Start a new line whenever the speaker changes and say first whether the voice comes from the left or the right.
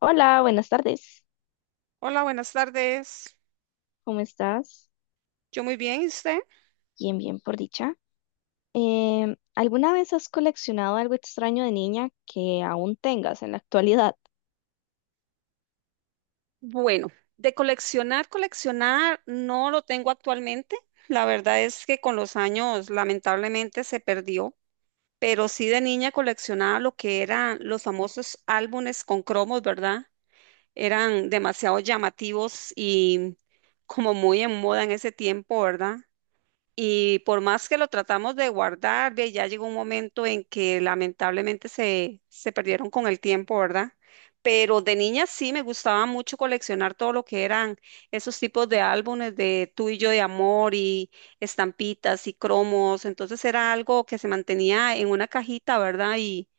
left: Hola, buenas tardes.
right: Hola, buenas tardes.
left: ¿Cómo estás?
right: Yo muy bien, ¿y usted?
left: Bien, bien, por dicha. ¿Alguna vez has coleccionado algo extraño de niña que aún tengas en la actualidad?
right: Bueno, de coleccionar, coleccionar no lo tengo actualmente. La verdad es que con los años lamentablemente se perdió, pero sí de niña coleccionaba lo que eran los famosos álbumes con cromos, ¿verdad? Eran demasiado llamativos y como muy en moda en ese tiempo, ¿verdad? Y por más que lo tratamos de guardar, ve, ya llegó un momento en que lamentablemente se perdieron con el tiempo, ¿verdad? Pero de niña sí me gustaba mucho coleccionar todo lo que eran esos tipos de álbumes de Tú y yo de amor y estampitas y cromos. Entonces era algo que se mantenía en una cajita, ¿verdad? Y,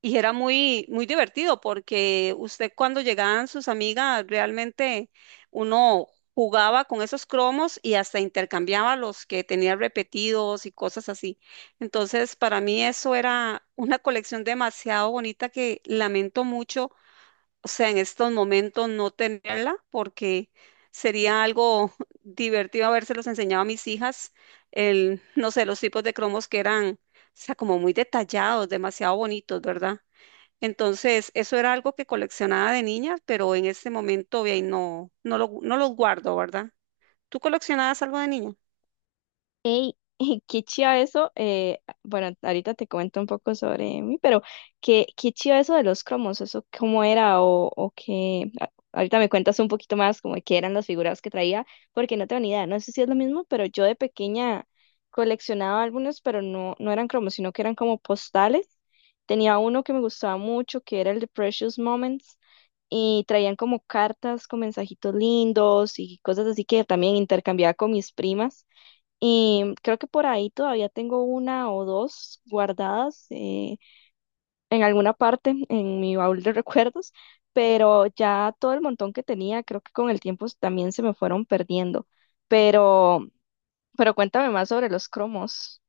right: y era muy, muy divertido porque usted cuando llegaban sus amigas, realmente uno jugaba con esos cromos y hasta intercambiaba los que tenía repetidos y cosas así. Entonces, para mí eso era una colección demasiado bonita que lamento mucho, o sea, en estos momentos no tenerla porque sería algo divertido habérselos enseñado a mis hijas, el, no sé, los tipos de cromos que eran, o sea, como muy detallados, demasiado bonitos, ¿verdad? Entonces, eso era algo que coleccionaba de niña, pero en este momento ve, no, no los guardo, ¿verdad? ¿Tú coleccionabas algo de niña?
left: Ey, qué chiva eso. Bueno, ahorita te comento un poco sobre mí, pero qué chiva eso de los cromos, ¿eso cómo era o qué? Ahorita me cuentas un poquito más como de qué eran las figuras que traía, porque no tengo ni idea. No sé si es lo mismo, pero yo de pequeña coleccionaba algunos, pero no eran cromos, sino que eran como postales. Tenía uno que me gustaba mucho, que era el de Precious Moments, y traían como cartas con mensajitos lindos y cosas así que también intercambiaba con mis primas. Y creo que por ahí todavía tengo una o dos guardadas en alguna parte en mi baúl de recuerdos, pero ya todo el montón que tenía, creo que con el tiempo también se me fueron perdiendo. Pero, pero cuéntame más sobre los cromos.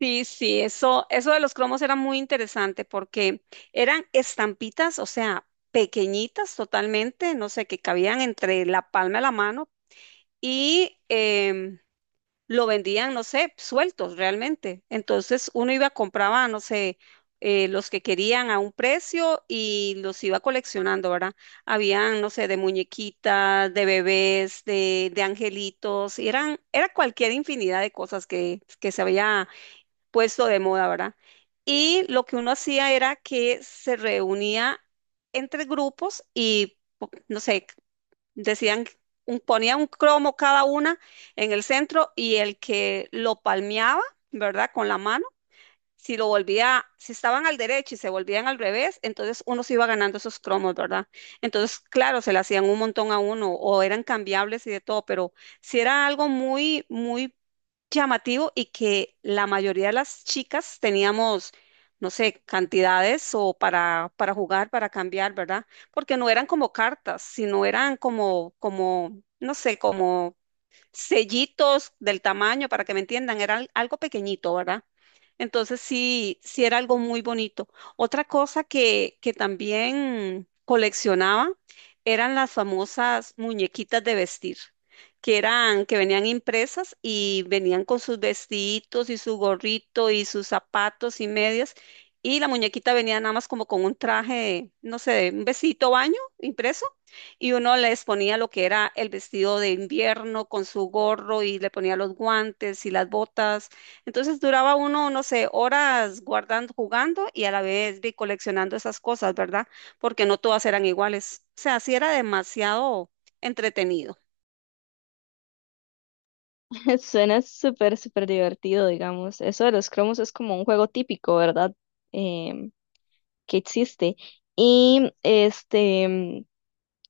right: Sí, sí, eso de los cromos era muy interesante porque eran estampitas, o sea, pequeñitas totalmente, no sé, que cabían entre la palma de la mano y lo vendían, no sé, sueltos realmente. Entonces uno iba, compraba, no sé, los que querían a un precio y los iba coleccionando, ¿verdad? Habían, no sé, de muñequitas, de bebés, de angelitos, y eran, era cualquier infinidad de cosas que se había puesto de moda, ¿verdad? Y lo que uno hacía era que se reunía entre grupos y, no sé, decían, ponían un cromo cada una en el centro y el que lo palmeaba, ¿verdad? Con la mano si lo volvía, si estaban al derecho y se volvían al revés, entonces uno se iba ganando esos cromos, ¿verdad? Entonces, claro, se le hacían un montón a uno o eran cambiables y de todo, pero si era algo muy, muy llamativo y que la mayoría de las chicas teníamos, no sé, cantidades o para jugar, para cambiar, ¿verdad? Porque no eran como cartas, sino eran como, como, no sé, como sellitos del tamaño, para que me entiendan, era algo pequeñito, ¿verdad? Entonces sí, sí era algo muy bonito. Otra cosa que también coleccionaba eran las famosas muñequitas de vestir, que eran, que venían impresas y venían con sus vestiditos y su gorrito y sus zapatos y medias. Y la muñequita venía nada más como con un traje, no sé, un vestidito baño impreso y uno les ponía lo que era el vestido de invierno con su gorro y le ponía los guantes y las botas. Entonces duraba uno, no sé, horas guardando, jugando y a la vez vi coleccionando esas cosas, ¿verdad? Porque no todas eran iguales. O sea, sí era demasiado entretenido.
left: Suena súper divertido, digamos. Eso de los cromos es como un juego típico, ¿verdad? Em, que existe. Y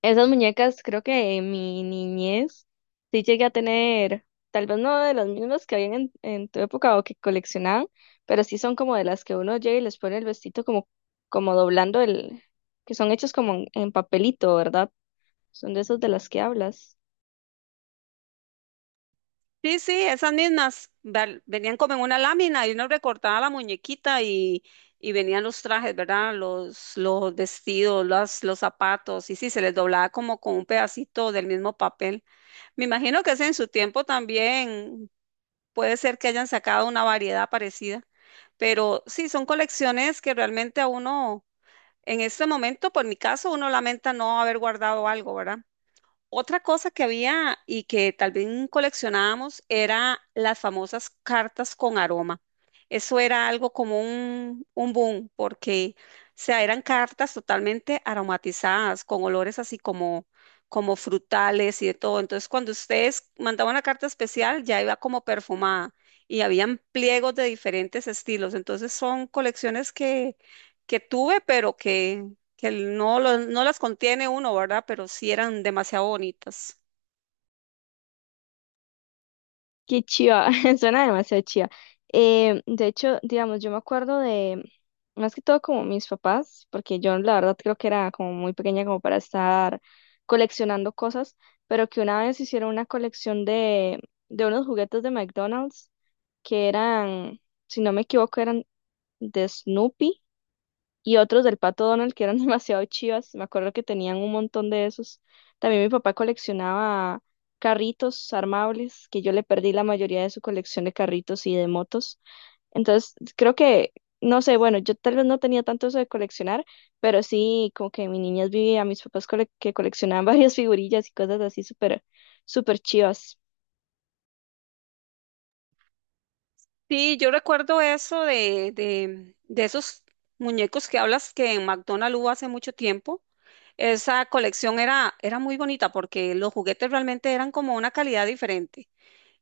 left: esas muñecas, creo que en mi niñez sí llegué a tener, tal vez no de las mismas que habían en tu época o que coleccionaban, pero sí son como de las que uno llega y les pone el vestido como doblando el, que son hechos como en papelito, ¿verdad? Son de esas de las que hablas.
right: Sí, sí, esas mismas venían como en una lámina y uno recortaba la muñequita y venían los trajes, ¿verdad? Los vestidos, los zapatos y sí, se les doblaba como con un pedacito del mismo papel. Me imagino que ese en su tiempo también puede ser que hayan sacado una variedad parecida, pero sí, son colecciones que realmente a uno, en este momento, por mi caso, uno lamenta no haber guardado algo, ¿verdad? Otra cosa que había y que tal vez coleccionábamos era las famosas cartas con aroma. Eso era algo como un boom, porque o sea, eran cartas totalmente aromatizadas, con olores así como, como frutales y de todo. Entonces, cuando ustedes mandaban una carta especial, ya iba como perfumada y habían pliegos de diferentes estilos. Entonces, son colecciones que tuve, pero que no, no las contiene uno, ¿verdad? Pero sí eran demasiado bonitas.
left: Qué chiva, suena demasiado chiva. De hecho, digamos, yo me acuerdo de, más que todo como mis papás, porque yo la verdad creo que era como muy pequeña como para estar coleccionando cosas, pero que una vez hicieron una colección de unos juguetes de McDonald's que eran, si no me equivoco, eran de Snoopy y otros del Pato Donald que eran demasiado chivas. Me acuerdo que tenían un montón de esos. También mi papá coleccionaba carritos armables, que yo le perdí la mayoría de su colección de carritos y de motos. Entonces, creo no sé, bueno, yo tal vez no tenía tanto eso de coleccionar, pero sí, como que en mi niñez vi a mis papás que coleccionaban varias figurillas y cosas así súper chivas.
right: Sí, yo recuerdo eso de esos muñecos que hablas que en McDonald's hubo hace mucho tiempo. Esa colección era, era muy bonita porque los juguetes realmente eran como una calidad diferente.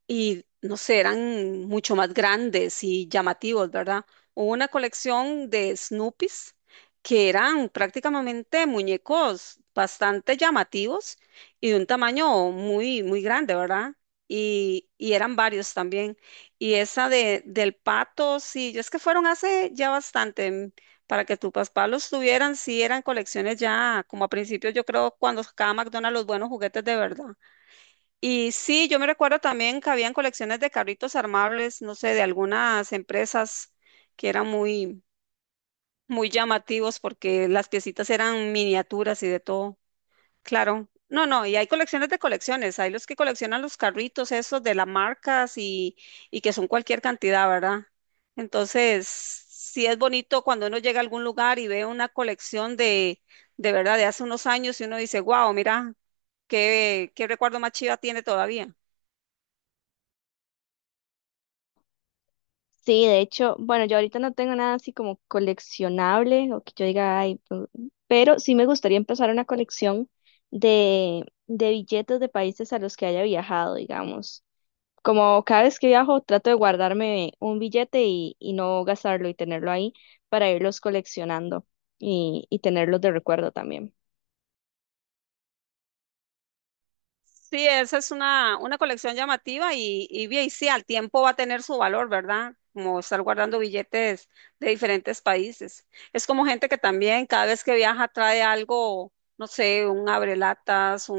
right: Y no sé, eran mucho más grandes y llamativos, ¿verdad? Hubo una colección de Snoopies que eran prácticamente muñecos bastante llamativos y de un tamaño muy, muy grande, ¿verdad? Y eran varios también. Y esa de, del pato, sí, es que fueron hace ya bastante, para que tu papá los tuvieran, sí, eran colecciones ya, como a principios, yo creo, cuando sacaba McDonald's los buenos juguetes de verdad. Y sí, yo me recuerdo también que habían colecciones de carritos armables, no sé, de algunas empresas que eran muy, muy llamativos porque las piecitas eran miniaturas y de todo. Claro. No, no, y hay colecciones de colecciones. Hay los que coleccionan los carritos esos de las marcas y que son cualquier cantidad, ¿verdad? Entonces, sí es bonito cuando uno llega a algún lugar y ve una colección de verdad, de hace unos años y uno dice, wow, mira. ¿Qué, qué recuerdo más chiva tiene todavía?
left: Sí, de hecho, bueno, yo ahorita no tengo nada así como coleccionable o que yo diga, ay, pero sí me gustaría empezar una colección de billetes de países a los que haya viajado, digamos. Como cada vez que viajo, trato de guardarme un billete y no gastarlo y tenerlo ahí para irlos coleccionando y tenerlos de recuerdo también.
right: Sí, esa es una colección llamativa y bien, sí, al tiempo va a tener su valor, ¿verdad? Como estar guardando billetes de diferentes países. Es como gente que también cada vez que viaja trae algo, no sé, un abrelatas,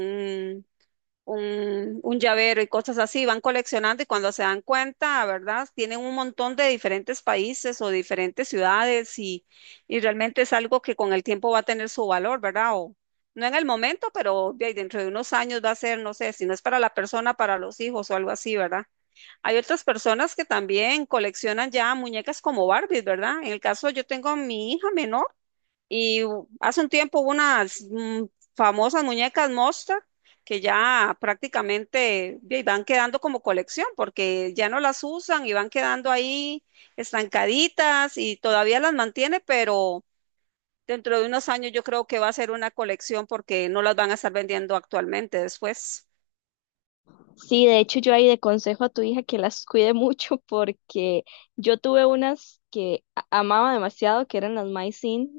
right: un llavero y cosas así, van coleccionando y cuando se dan cuenta, ¿verdad? Tienen un montón de diferentes países o diferentes ciudades y realmente es algo que con el tiempo va a tener su valor, ¿verdad? O, no en el momento, pero de ahí dentro de unos años va a ser, no sé, si no es para la persona, para los hijos o algo así, ¿verdad? Hay otras personas que también coleccionan ya muñecas como Barbies, ¿verdad? En el caso, yo tengo a mi hija menor. Y hace un tiempo hubo unas famosas muñecas Monster que ya prácticamente ahí, van quedando como colección porque ya no las usan y van quedando ahí estancaditas y todavía las mantiene, pero dentro de unos años yo creo que va a ser una colección porque no las van a estar vendiendo actualmente después.
left: Sí, de hecho, yo ahí de consejo a tu hija que las cuide mucho porque yo tuve unas que amaba demasiado, que eran las My Scene,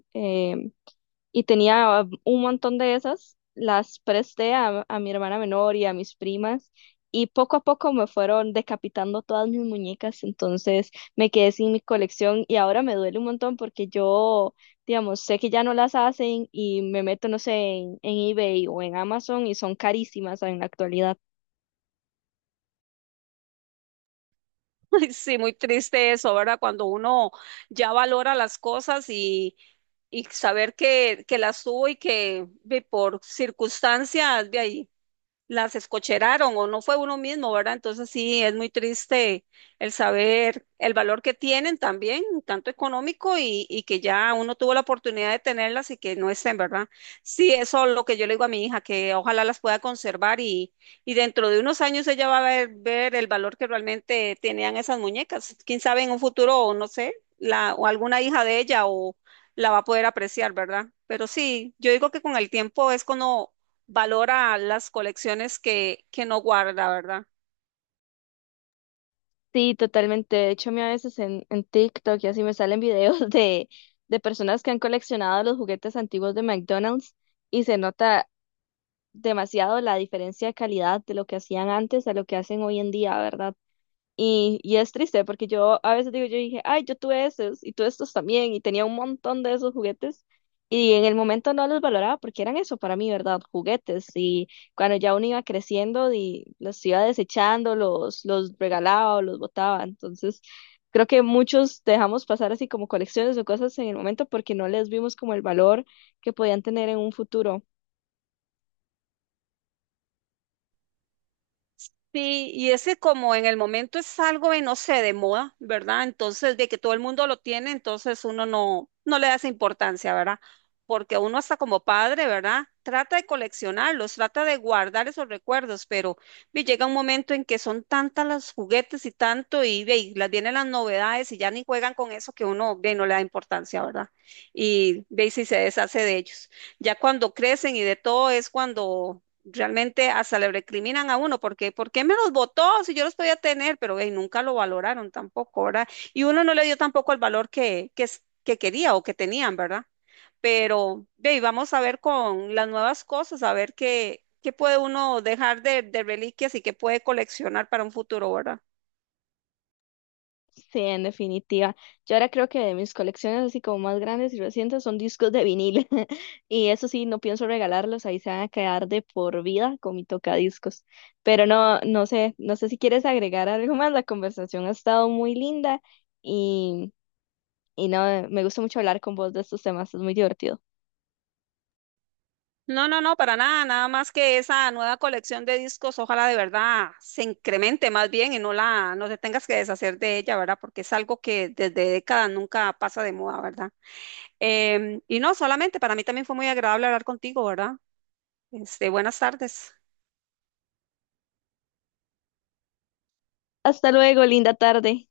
left: y tenía un montón de esas, las presté a mi hermana menor y a mis primas y poco a poco me fueron decapitando todas mis muñecas, entonces me quedé sin mi colección y ahora me duele un montón porque yo, digamos, sé que ya no las hacen y me meto, no sé, en eBay o en Amazon y son carísimas en la actualidad.
right: Ay, sí, muy triste eso, ¿verdad? Cuando uno ya valora las cosas y saber que las tuvo y que ve, por circunstancias de ahí las escocheraron o no fue uno mismo, ¿verdad? Entonces sí, es muy triste el saber el valor que tienen también, tanto económico y que ya uno tuvo la oportunidad de tenerlas y que no estén, ¿verdad? Sí, eso es lo que yo le digo a mi hija, que ojalá las pueda conservar y dentro de unos años ella va a ver, ver el valor que realmente tenían esas muñecas. Quién sabe en un futuro, o no sé, la, o alguna hija de ella o la va a poder apreciar, ¿verdad? Pero sí, yo digo que con el tiempo es cuando valora las colecciones que no guarda, ¿verdad?
left: Sí, totalmente. De hecho, a mí a veces en TikTok y así me salen videos de personas que han coleccionado los juguetes antiguos de McDonald's y se nota demasiado la diferencia de calidad de lo que hacían antes a lo que hacen hoy en día, ¿verdad? Y es triste porque yo a veces digo, yo dije, ay, yo tuve esos y tuve estos también y tenía un montón de esos juguetes y en el momento no los valoraba porque eran eso para mí, ¿verdad? Juguetes y cuando ya uno iba creciendo y los iba desechando, los regalaba o los botaba, entonces... Creo que muchos dejamos pasar así como colecciones o cosas en el momento porque no les vimos como el valor que podían tener en un futuro.
right: Sí, y ese como en el momento es algo de, no sé, de moda, ¿verdad? Entonces, de que todo el mundo lo tiene, entonces uno no, no le da esa importancia, ¿verdad? Porque uno hasta como padre, ¿verdad? Trata de coleccionarlos, trata de guardar esos recuerdos, pero vi, llega un momento en que son tantas los juguetes y tanto, y, ve, y las vienen las novedades y ya ni juegan con eso que uno ve, no le da importancia, ¿verdad? Y ve y si se deshace de ellos. Ya cuando crecen y de todo es cuando realmente hasta le recriminan a uno, porque ¿por qué me los votó si yo los podía tener? Pero ey, nunca lo valoraron tampoco, ¿verdad? Y uno no le dio tampoco el valor que quería o que tenían, ¿verdad? Pero ey, vamos a ver con las nuevas cosas, a ver qué, qué puede uno dejar de reliquias y qué puede coleccionar para un futuro, ¿verdad?
left: Sí, en definitiva. Yo ahora creo que de mis colecciones así como más grandes y recientes son discos de vinil. Y eso sí, no pienso regalarlos, ahí se van a quedar de por vida con mi tocadiscos. Pero no, no sé, no sé si quieres agregar algo más. La conversación ha estado muy linda y, y no, me gusta mucho hablar con vos de estos temas, es muy divertido.
right: No, no, no, para nada, nada más que esa nueva colección de discos, ojalá de verdad se incremente más bien y no la, no te tengas que deshacer de ella, ¿verdad? Porque es algo que desde décadas nunca pasa de moda, ¿verdad? Y no, solamente para mí también fue muy agradable hablar contigo, ¿verdad? Este, buenas tardes.
left: Hasta luego, linda tarde.